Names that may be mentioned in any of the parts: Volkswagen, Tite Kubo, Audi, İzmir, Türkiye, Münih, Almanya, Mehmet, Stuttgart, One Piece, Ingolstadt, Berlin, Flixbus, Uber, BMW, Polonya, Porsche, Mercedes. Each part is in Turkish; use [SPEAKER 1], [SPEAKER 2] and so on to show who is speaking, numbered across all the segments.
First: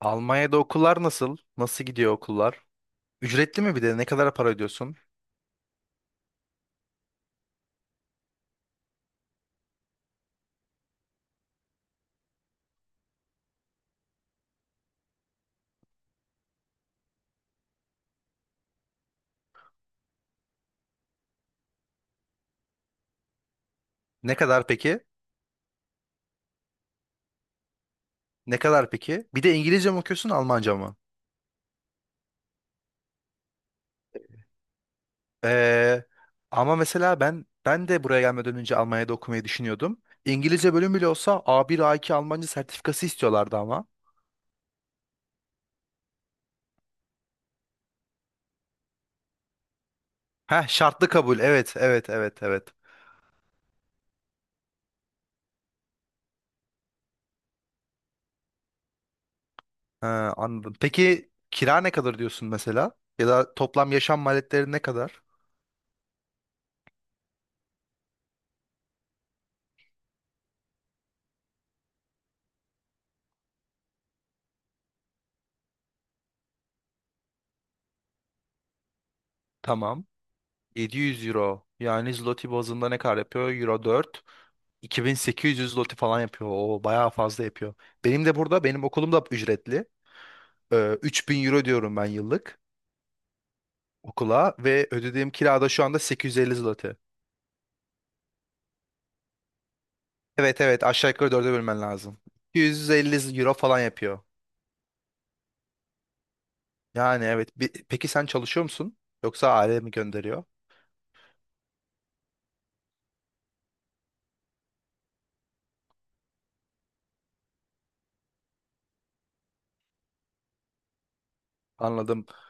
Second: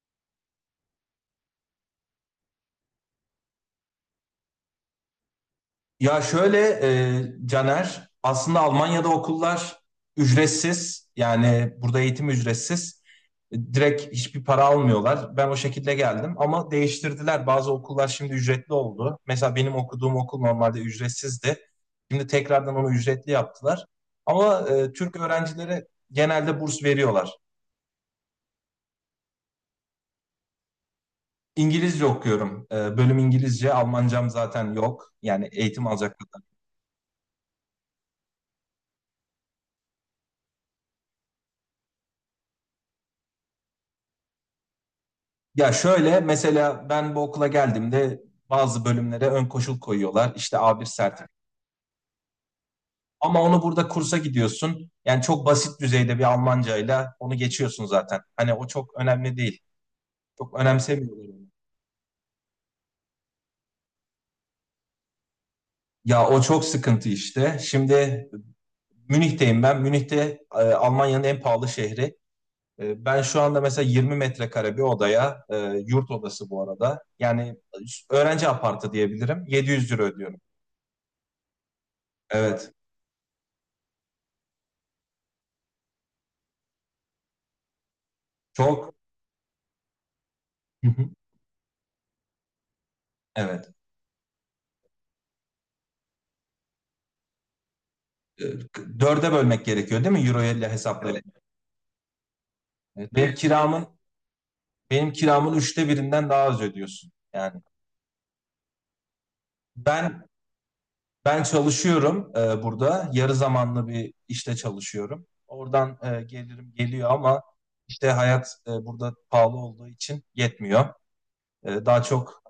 [SPEAKER 1] Almanya'da okullar nasıl? Nasıl gidiyor okullar? Ücretli mi bir de? Ne kadar para ödüyorsun?
[SPEAKER 2] Ya şöyle Caner, aslında Almanya'da okullar ücretsiz. Yani burada eğitim ücretsiz. Direkt hiçbir para almıyorlar. Ben o şekilde geldim ama değiştirdiler. Bazı okullar şimdi ücretli oldu. Mesela benim okuduğum okul normalde ücretsizdi. Şimdi tekrardan onu ücretli yaptılar.
[SPEAKER 1] Ne
[SPEAKER 2] Ama
[SPEAKER 1] kadar peki?
[SPEAKER 2] Türk öğrencilere genelde burs veriyorlar.
[SPEAKER 1] Ne kadar peki? Bir de İngilizce mi okuyorsun, Almanca mı?
[SPEAKER 2] İngilizce okuyorum. Bölüm İngilizce. Almancam zaten yok. Yani eğitim
[SPEAKER 1] Ee,
[SPEAKER 2] alacak.
[SPEAKER 1] ama mesela ben de buraya gelmeden önce Almanya'da okumayı düşünüyordum. İngilizce bölüm bile olsa A1, A2 Almanca sertifikası istiyorlardı ama.
[SPEAKER 2] Ya şöyle mesela ben bu okula geldiğimde bazı bölümlere ön koşul koyuyorlar. İşte
[SPEAKER 1] Heh,
[SPEAKER 2] A1
[SPEAKER 1] şartlı
[SPEAKER 2] sertifika.
[SPEAKER 1] kabul. Evet, evet, evet, evet.
[SPEAKER 2] Ama onu burada kursa gidiyorsun. Yani çok basit düzeyde bir Almancayla onu geçiyorsun zaten. Hani o çok önemli değil.
[SPEAKER 1] Ha,
[SPEAKER 2] Çok
[SPEAKER 1] anladım.
[SPEAKER 2] önemsemiyorlar
[SPEAKER 1] Peki
[SPEAKER 2] onu.
[SPEAKER 1] kira ne kadar diyorsun mesela? Ya da toplam yaşam maliyetleri ne kadar?
[SPEAKER 2] Ya o çok sıkıntı işte. Şimdi Münih'teyim ben. Münih'te Almanya'nın en pahalı şehri. Ben şu anda mesela 20 metrekare bir odaya, yurt odası bu arada. Yani öğrenci apartı diyebilirim. 700 euro
[SPEAKER 1] Tamam.
[SPEAKER 2] ödüyorum.
[SPEAKER 1] 700 euro. Yani zloty
[SPEAKER 2] Evet.
[SPEAKER 1] bazında ne kadar yapıyor? Euro 4. 2.800 loti falan yapıyor. O bayağı fazla yapıyor. Benim de burada benim
[SPEAKER 2] Çok.
[SPEAKER 1] okulum da ücretli.
[SPEAKER 2] Hı hı.
[SPEAKER 1] 3000 euro diyorum ben yıllık
[SPEAKER 2] Evet.
[SPEAKER 1] okula ve ödediğim kirada şu anda 850 zloty.
[SPEAKER 2] e, Dörde bölmek gerekiyor değil mi? Euro
[SPEAKER 1] Evet
[SPEAKER 2] ile
[SPEAKER 1] evet aşağı
[SPEAKER 2] hesaplayıp.
[SPEAKER 1] yukarı dörde bölmen lazım. 250
[SPEAKER 2] Evet. Benim
[SPEAKER 1] euro falan
[SPEAKER 2] kiramın
[SPEAKER 1] yapıyor.
[SPEAKER 2] benim kiramın üçte birinden daha az ödüyorsun.
[SPEAKER 1] Yani evet.
[SPEAKER 2] Yani
[SPEAKER 1] Bi- peki sen çalışıyor musun? Yoksa aile mi
[SPEAKER 2] ben
[SPEAKER 1] gönderiyor?
[SPEAKER 2] ben çalışıyorum burada. Yarı zamanlı bir işte çalışıyorum. Oradan gelirim geliyor ama işte hayat burada pahalı olduğu için yetmiyor. Daha
[SPEAKER 1] Anladım.
[SPEAKER 2] çok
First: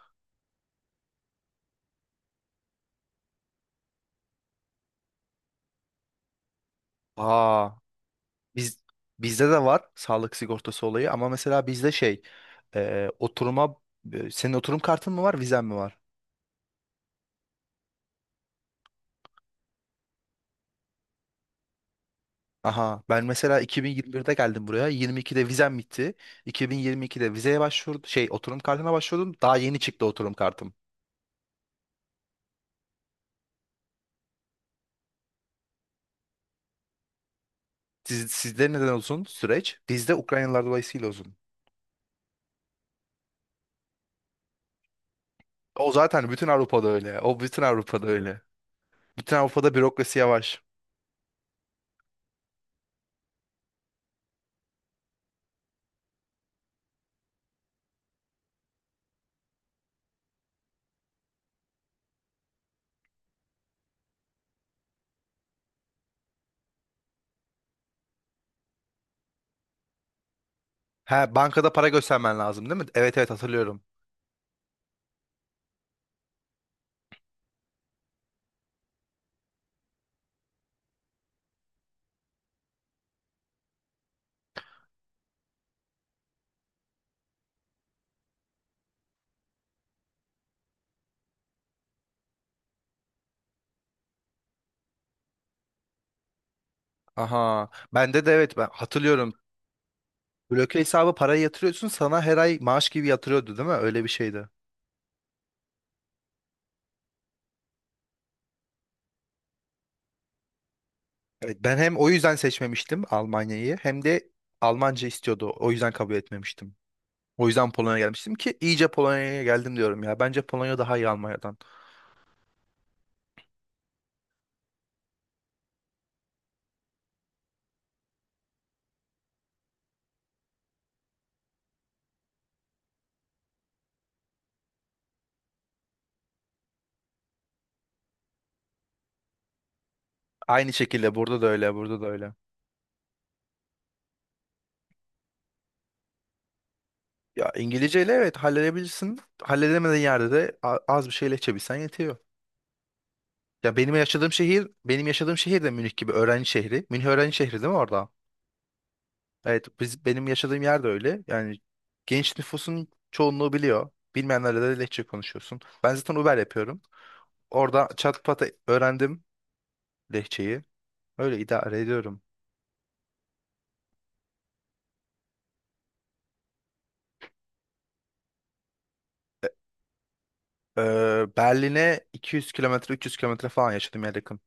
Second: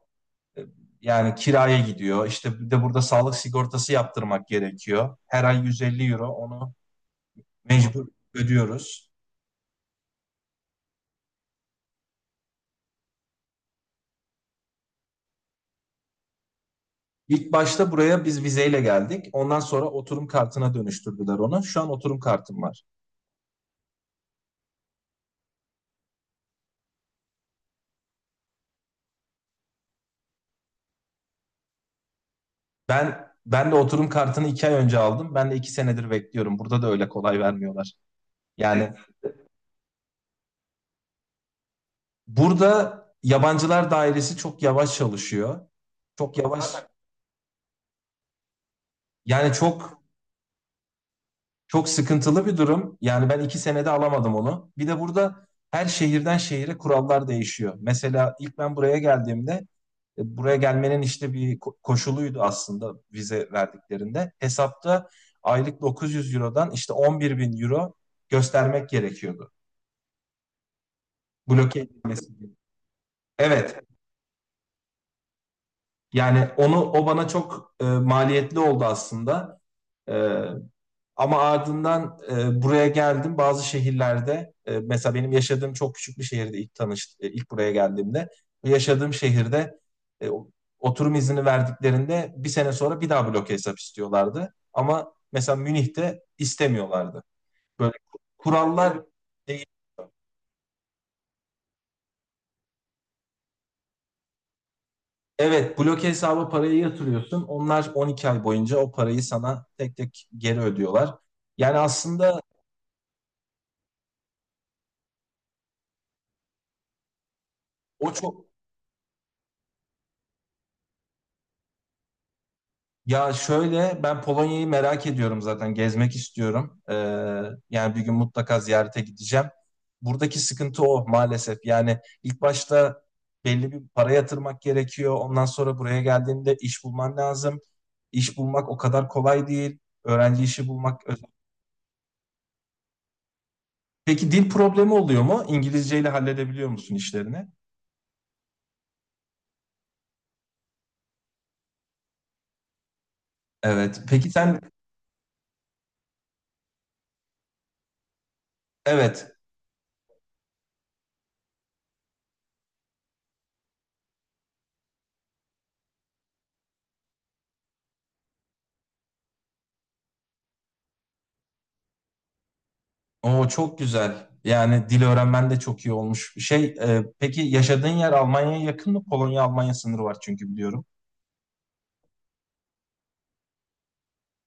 [SPEAKER 2] e, yani kiraya gidiyor. İşte bir de burada sağlık sigortası yaptırmak gerekiyor. Her ay 150 euro onu
[SPEAKER 1] Aa,
[SPEAKER 2] mecbur
[SPEAKER 1] biz
[SPEAKER 2] ödüyoruz.
[SPEAKER 1] bizde de var sağlık sigortası olayı ama mesela oturuma senin oturum kartın mı var vizen mi var?
[SPEAKER 2] İlk başta buraya biz vizeyle geldik. Ondan sonra oturum kartına dönüştürdüler onu. Şu an oturum kartım var.
[SPEAKER 1] Aha ben mesela 2021'de geldim buraya. 22'de vizem bitti. 2022'de vizeye başvurdum. Şey, oturum kartına başvurdum. Daha yeni çıktı oturum kartım.
[SPEAKER 2] Ben de oturum kartını 2 ay önce aldım. Ben de 2 senedir bekliyorum. Burada da öyle kolay vermiyorlar.
[SPEAKER 1] Siz, sizde neden
[SPEAKER 2] Yani
[SPEAKER 1] uzun süreç? Bizde Ukraynalılar dolayısıyla uzun.
[SPEAKER 2] burada yabancılar dairesi çok yavaş çalışıyor.
[SPEAKER 1] O zaten
[SPEAKER 2] Çok
[SPEAKER 1] bütün
[SPEAKER 2] yavaş.
[SPEAKER 1] Avrupa'da öyle. O bütün Avrupa'da öyle. Bütün
[SPEAKER 2] Yani
[SPEAKER 1] Avrupa'da
[SPEAKER 2] çok.
[SPEAKER 1] bürokrasi yavaş.
[SPEAKER 2] Çok sıkıntılı bir durum. Yani ben 2 senede alamadım onu. Bir de burada her şehirden şehire kurallar değişiyor. Mesela ilk ben buraya geldiğimde buraya gelmenin işte bir koşuluydu aslında vize verdiklerinde. Hesapta aylık 900 Euro'dan işte 11 bin Euro göstermek gerekiyordu.
[SPEAKER 1] Ha, bankada
[SPEAKER 2] Bloke
[SPEAKER 1] para
[SPEAKER 2] edilmesi
[SPEAKER 1] göstermen
[SPEAKER 2] gibi.
[SPEAKER 1] lazım değil mi? Evet evet
[SPEAKER 2] Evet.
[SPEAKER 1] hatırlıyorum.
[SPEAKER 2] Yani onu o bana çok maliyetli oldu aslında. E, Ama ardından buraya geldim. Bazı şehirlerde mesela benim yaşadığım çok küçük bir şehirde ilk buraya geldiğimde yaşadığım şehirde e, oturum izni verdiklerinde bir sene sonra bir daha bloke hesap istiyorlardı. Ama mesela Münih'te istemiyorlardı.
[SPEAKER 1] Aha,
[SPEAKER 2] Böyle
[SPEAKER 1] bende de evet, ben
[SPEAKER 2] kurallar
[SPEAKER 1] hatırlıyorum.
[SPEAKER 2] değil.
[SPEAKER 1] Bloke hesabı parayı yatırıyorsun, sana her ay maaş gibi yatırıyordu değil mi? Öyle bir şeydi.
[SPEAKER 2] Evet, bloke hesaba parayı yatırıyorsun. Onlar 12 ay boyunca o parayı sana tek tek geri ödüyorlar.
[SPEAKER 1] Evet, ben
[SPEAKER 2] Yani
[SPEAKER 1] hem o yüzden
[SPEAKER 2] aslında
[SPEAKER 1] seçmemiştim Almanya'yı hem de Almanca istiyordu. O yüzden kabul etmemiştim. O yüzden Polonya'ya
[SPEAKER 2] o
[SPEAKER 1] gelmiştim
[SPEAKER 2] çok.
[SPEAKER 1] ki iyice Polonya'ya geldim diyorum ya. Bence Polonya daha iyi Almanya'dan.
[SPEAKER 2] Ya şöyle ben Polonya'yı merak ediyorum zaten gezmek istiyorum. Yani bir gün mutlaka ziyarete gideceğim. Buradaki sıkıntı o maalesef. Yani ilk başta belli bir para yatırmak gerekiyor. Ondan sonra buraya geldiğinde iş bulman lazım. İş bulmak o kadar kolay değil. Öğrenci işi
[SPEAKER 1] Aynı
[SPEAKER 2] bulmak.
[SPEAKER 1] şekilde burada da öyle, burada da öyle.
[SPEAKER 2] Peki dil problemi oluyor mu? İngilizceyle halledebiliyor musun işlerini?
[SPEAKER 1] Ya İngilizceyle evet halledebilirsin. Halledemediğin yerde de a- az bir şey Lehçe yetiyor.
[SPEAKER 2] Evet. Peki sen.
[SPEAKER 1] Benim yaşadığım şehir de Münih gibi öğrenci şehri. Münih öğrenci şehri değil mi orada?
[SPEAKER 2] Evet.
[SPEAKER 1] Evet, biz benim yaşadığım yer de öyle. Yani genç nüfusun çoğunluğu biliyor. Bilmeyenlerle de Lehçe konuşuyorsun. Ben zaten Uber yapıyorum. Orada çat pat öğrendim lehçeyi. Öyle idare ediyorum.
[SPEAKER 2] O çok güzel. Yani dil öğrenmen de çok iyi olmuş. Şey, peki yaşadığın yer Almanya'ya yakın mı? Polonya-Almanya sınırı var çünkü biliyorum.
[SPEAKER 1] Berlin'e 200 kilometre, 300 kilometre falan yaşadım ya, yakın.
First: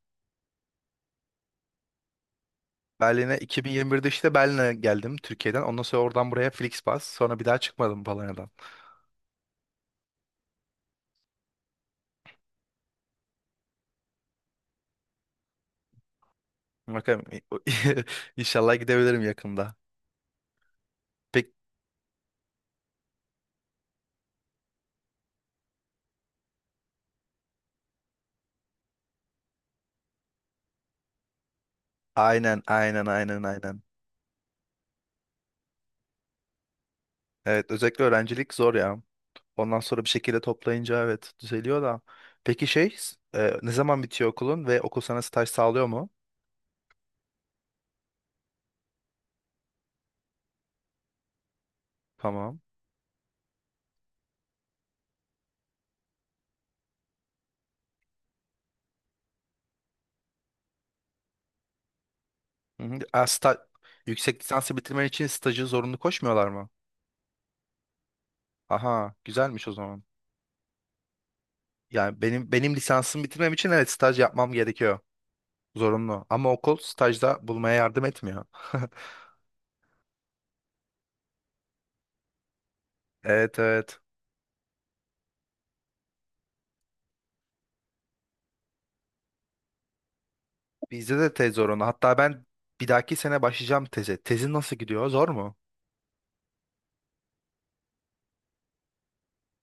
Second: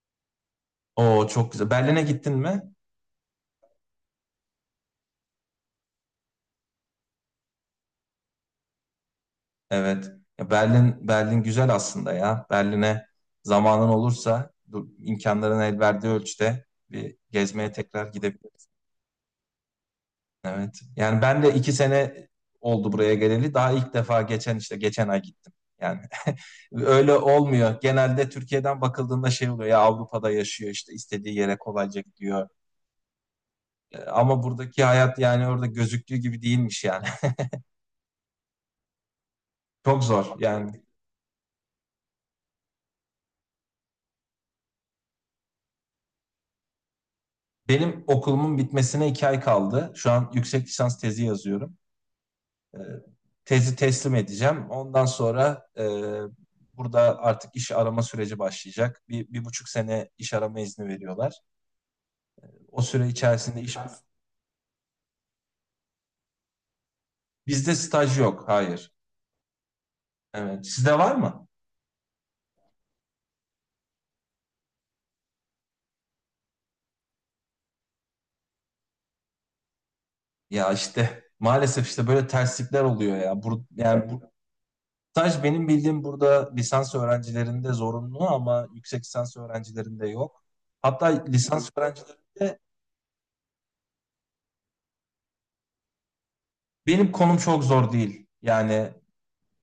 [SPEAKER 2] O çok güzel. Berlin'e gittin mi?
[SPEAKER 1] Berlin'e 2021'de işte Berlin'e geldim Türkiye'den. Ondan sonra oradan buraya Flixbus. Sonra bir daha çıkmadım Polonya'dan.
[SPEAKER 2] Evet. Ya Berlin güzel aslında ya. Berlin'e zamanın olursa, imkanların el verdiği ölçüde bir
[SPEAKER 1] Bakalım,
[SPEAKER 2] gezmeye tekrar gidebilirsin.
[SPEAKER 1] inşallah gidebilirim yakında.
[SPEAKER 2] Evet. Yani ben
[SPEAKER 1] Pek
[SPEAKER 2] de 2 sene oldu buraya geleli. Daha ilk defa geçen işte geçen ay gittim. Yani öyle olmuyor. Genelde Türkiye'den bakıldığında şey oluyor ya Avrupa'da yaşıyor işte istediği yere kolayca gidiyor.
[SPEAKER 1] aynen, aynen, aynen, aynen.
[SPEAKER 2] Ama buradaki hayat yani orada gözüktüğü gibi değilmiş yani.
[SPEAKER 1] Evet, özellikle öğrencilik zor ya. Ondan sonra
[SPEAKER 2] Çok
[SPEAKER 1] bir
[SPEAKER 2] zor
[SPEAKER 1] şekilde
[SPEAKER 2] yani.
[SPEAKER 1] toplayınca evet düzeliyor da. Peki ne zaman bitiyor okulun ve okul sana staj sağlıyor mu?
[SPEAKER 2] Benim okulumun bitmesine 2 ay kaldı. Şu an yüksek lisans tezi yazıyorum.
[SPEAKER 1] Tamam.
[SPEAKER 2] E, Tezi teslim edeceğim. Ondan sonra burada artık iş arama süreci başlayacak. Bir, 1,5 sene iş arama izni veriyorlar. O
[SPEAKER 1] Hı hı.
[SPEAKER 2] süre
[SPEAKER 1] Aa,
[SPEAKER 2] içerisinde iş.
[SPEAKER 1] yüksek lisansı bitirmen için stajı zorunlu koşmuyorlar mı?
[SPEAKER 2] Bizde staj yok. Hayır.
[SPEAKER 1] Aha, güzelmiş o zaman.
[SPEAKER 2] Evet. Sizde var mı?
[SPEAKER 1] Yani benim lisansımı bitirmem için evet staj yapmam gerekiyor. Zorunlu. Ama okul stajda bulmaya yardım etmiyor.
[SPEAKER 2] Ya işte maalesef işte böyle terslikler oluyor ya.
[SPEAKER 1] Evet evet.
[SPEAKER 2] Yani bu staj benim bildiğim burada lisans öğrencilerinde zorunlu ama yüksek lisans öğrencilerinde yok. Hatta
[SPEAKER 1] Bizde de tez
[SPEAKER 2] lisans
[SPEAKER 1] zorunlu. Hatta ben
[SPEAKER 2] öğrencilerinde
[SPEAKER 1] bir dahaki sene başlayacağım teze. Tezin nasıl gidiyor? Zor mu?
[SPEAKER 2] benim konum çok zor değil. Yani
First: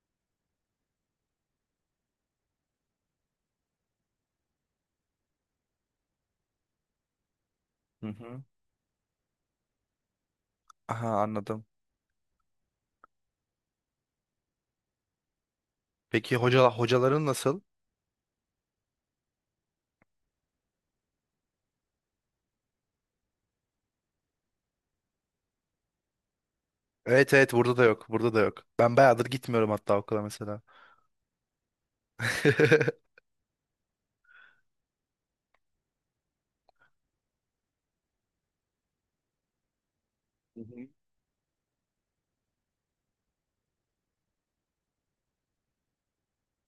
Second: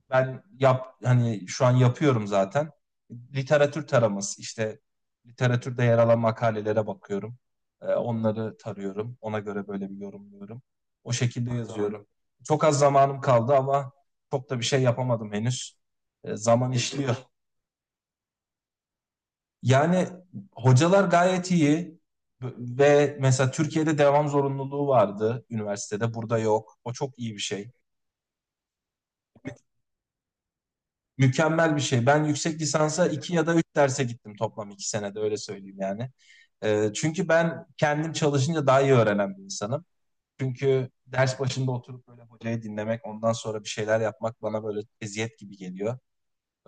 [SPEAKER 2] ben hani şu an yapıyorum zaten. Literatür taraması işte literatürde yer alan makalelere bakıyorum.
[SPEAKER 1] Hı hı.
[SPEAKER 2] Onları tarıyorum. Ona göre böyle bir yorumluyorum.
[SPEAKER 1] Aha,
[SPEAKER 2] O şekilde
[SPEAKER 1] anladım.
[SPEAKER 2] yazıyorum. Çok az zamanım kaldı ama çok da bir şey yapamadım henüz.
[SPEAKER 1] Peki
[SPEAKER 2] Zaman işliyor.
[SPEAKER 1] hocaların nasıl?
[SPEAKER 2] Yani hocalar gayet iyi ve mesela Türkiye'de devam zorunluluğu vardı üniversitede. Burada yok. O çok
[SPEAKER 1] Evet
[SPEAKER 2] iyi bir
[SPEAKER 1] evet,
[SPEAKER 2] şey.
[SPEAKER 1] burada da yok. Burada da yok. Ben bayağıdır gitmiyorum hatta okula mesela.
[SPEAKER 2] Mükemmel bir şey. Ben yüksek lisansa iki ya da üç derse gittim toplam 2 senede öyle söyleyeyim yani. Çünkü ben kendim çalışınca daha iyi öğrenen bir insanım. Çünkü ders başında oturup böyle hocayı dinlemek, ondan sonra bir şeyler yapmak bana böyle eziyet gibi geliyor.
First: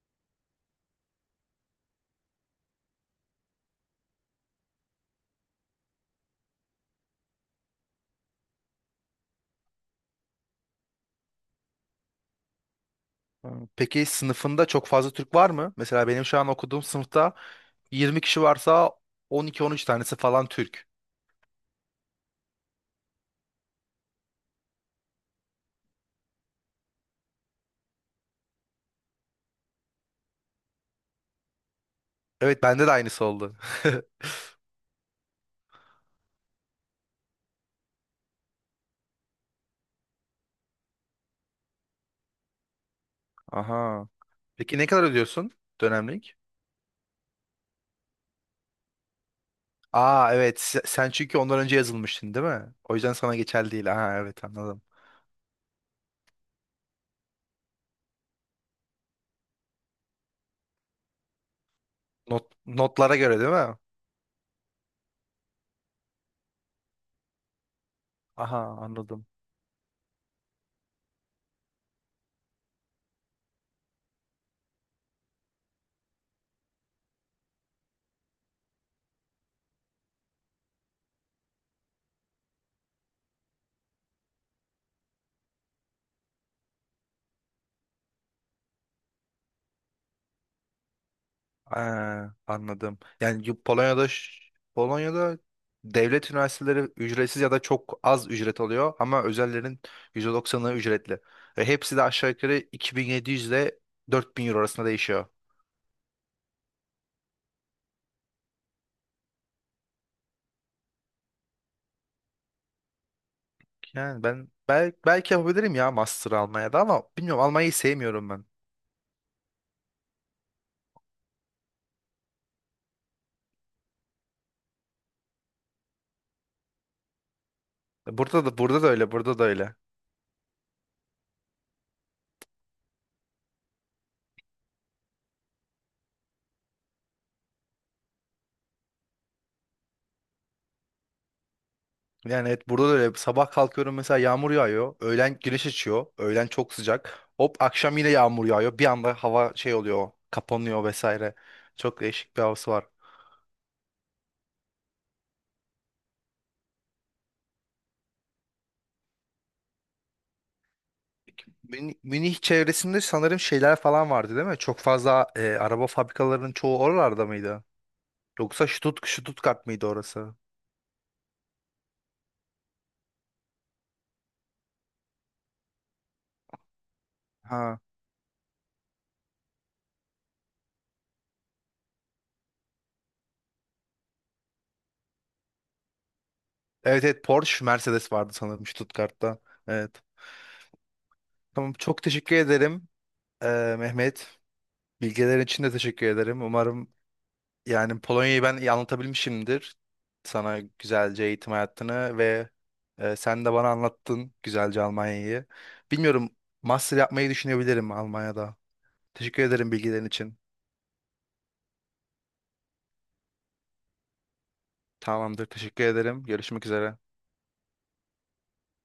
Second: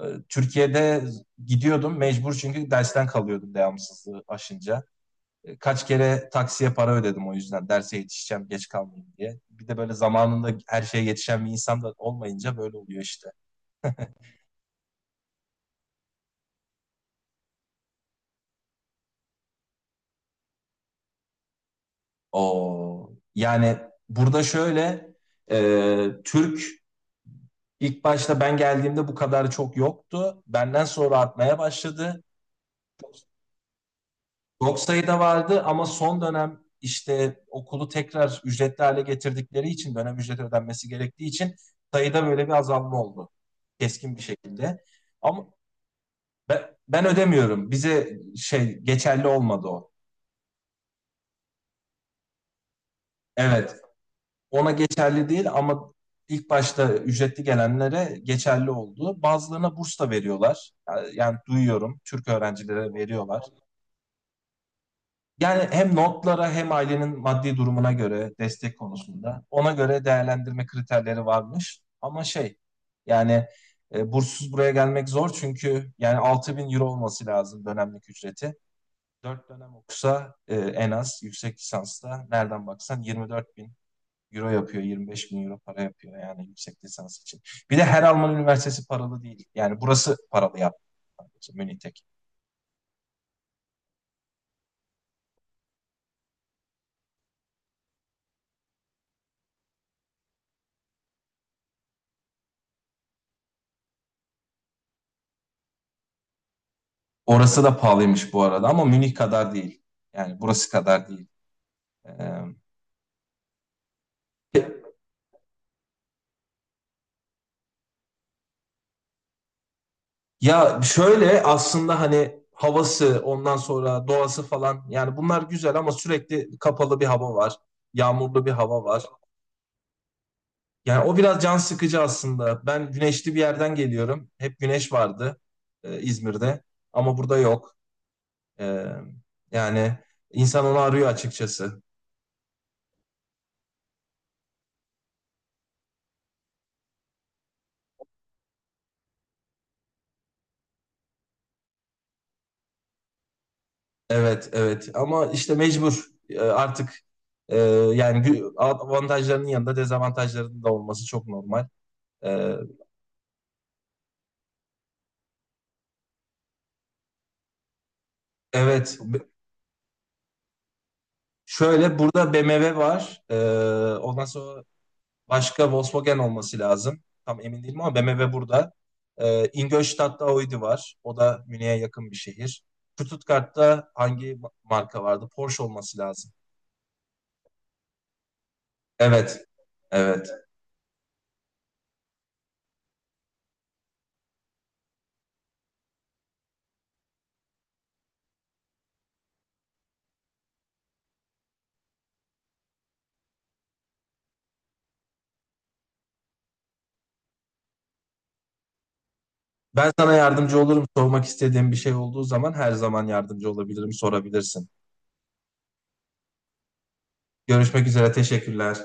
[SPEAKER 2] Ee, Türkiye'de gidiyordum mecbur çünkü dersten kalıyordum devamsızlığı aşınca. Kaç kere taksiye para ödedim o yüzden derse yetişeceğim, geç kalmayayım diye. Bir de böyle zamanında her şeye yetişen bir insan da olmayınca böyle oluyor işte.
[SPEAKER 1] Ha, peki sınıfında çok fazla Türk var mı? Mesela benim şu an okuduğum sınıfta 20 kişi varsa 12-13 tanesi falan Türk.
[SPEAKER 2] O yani burada şöyle Türk ilk başta ben geldiğimde bu kadar çok yoktu. Benden sonra artmaya başladı.
[SPEAKER 1] Evet bende de aynısı oldu.
[SPEAKER 2] Çok sayıda vardı ama son dönem işte okulu tekrar ücretli hale getirdikleri için dönem ücreti ödenmesi gerektiği için sayıda böyle bir azalma oldu.
[SPEAKER 1] Aha.
[SPEAKER 2] Keskin bir
[SPEAKER 1] Peki
[SPEAKER 2] şekilde.
[SPEAKER 1] ne kadar
[SPEAKER 2] Ama
[SPEAKER 1] ödüyorsun dönemlik?
[SPEAKER 2] ben ödemiyorum. Bize şey geçerli olmadı o.
[SPEAKER 1] Aa evet, sen çünkü ondan önce yazılmıştın değil mi? O yüzden sana geçerli
[SPEAKER 2] Evet.
[SPEAKER 1] değil. Aha evet,
[SPEAKER 2] Ona
[SPEAKER 1] anladım.
[SPEAKER 2] geçerli değil ama ilk başta ücretli gelenlere geçerli oldu. Bazılarına burs da veriyorlar. Yani duyuyorum Türk öğrencilere
[SPEAKER 1] Notlara göre
[SPEAKER 2] veriyorlar.
[SPEAKER 1] değil mi?
[SPEAKER 2] Yani hem notlara hem ailenin maddi durumuna göre
[SPEAKER 1] Aha,
[SPEAKER 2] destek
[SPEAKER 1] anladım.
[SPEAKER 2] konusunda ona göre değerlendirme kriterleri varmış. Ama şey yani burssuz buraya gelmek zor çünkü yani 6.000 euro olması lazım dönemlik ücreti. 4 dönem okusa en az yüksek lisansta nereden baksan 24 bin Euro yapıyor. 25 bin euro para yapıyor yani yüksek lisans için. Bir de her Alman üniversitesi paralı değil. Yani burası paralı yaptı. Sadece Münih tek.
[SPEAKER 1] Aa, anladım. Yani Polonya'da devlet üniversiteleri ücretsiz ya da çok az ücret oluyor ama özellerin %90'ı ücretli. Ve hepsi de aşağı yukarı 2.700 ile 4.000 euro arasında değişiyor.
[SPEAKER 2] Orası da pahalıymış bu arada ama Münih kadar değil. Yani burası kadar değil. Ee,
[SPEAKER 1] Yani ben bel belki yapabilirim ya master Almanya'da ama bilmiyorum, Almanya'yı sevmiyorum ben.
[SPEAKER 2] Ya şöyle aslında hani havası ondan sonra doğası falan yani bunlar güzel ama sürekli kapalı bir hava var.
[SPEAKER 1] Burada
[SPEAKER 2] Yağmurlu bir
[SPEAKER 1] da, burada
[SPEAKER 2] hava
[SPEAKER 1] da
[SPEAKER 2] var.
[SPEAKER 1] öyle, burada da öyle.
[SPEAKER 2] Yani o biraz can sıkıcı aslında. Ben güneşli bir yerden geliyorum. Hep güneş vardı İzmir'de ama burada yok. Ee, Yani insan onu arıyor açıkçası.
[SPEAKER 1] Yani evet, burada da öyle. Sabah kalkıyorum mesela yağmur yağıyor. Öğlen güneş açıyor. Öğlen çok sıcak. Hop akşam yine yağmur yağıyor. Bir anda hava şey oluyor. Kapanıyor vesaire. Çok değişik bir havası var.
[SPEAKER 2] Evet, evet. Ama işte mecbur. Artık e, yani avantajlarının yanında dezavantajlarının da olması çok normal.
[SPEAKER 1] Münih
[SPEAKER 2] Ee,
[SPEAKER 1] çevresinde sanırım şeyler falan vardı değil mi? Çok fazla araba fabrikalarının çoğu oralarda mıydı? Yoksa
[SPEAKER 2] evet.
[SPEAKER 1] Stuttgart mıydı orası?
[SPEAKER 2] Şöyle burada BMW var. Ondan sonra başka Volkswagen olması lazım. Tam emin
[SPEAKER 1] Ha.
[SPEAKER 2] değilim ama BMW burada. Ingolstadt'ta Audi var. O da Münih'e yakın bir şehir. Stuttgart'ta hangi marka vardı? Porsche olması lazım.
[SPEAKER 1] Evet evet, Porsche, Mercedes vardı sanırım Stuttgart'ta.
[SPEAKER 2] Evet,
[SPEAKER 1] Evet.
[SPEAKER 2] evet.
[SPEAKER 1] Tamam, çok teşekkür ederim, Mehmet. Bilgilerin için de teşekkür ederim. Umarım, yani Polonya'yı ben iyi anlatabilmişimdir. Sana güzelce eğitim hayatını ve, sen de bana anlattın güzelce Almanya'yı. Bilmiyorum, master yapmayı düşünebilirim Almanya'da. Teşekkür ederim
[SPEAKER 2] Ben
[SPEAKER 1] bilgilerin
[SPEAKER 2] sana
[SPEAKER 1] için.
[SPEAKER 2] yardımcı olurum. Sormak istediğim bir şey olduğu zaman her zaman yardımcı olabilirim, sorabilirsin.
[SPEAKER 1] Tamamdır, teşekkür ederim. Görüşmek üzere.
[SPEAKER 2] Görüşmek üzere, teşekkürler.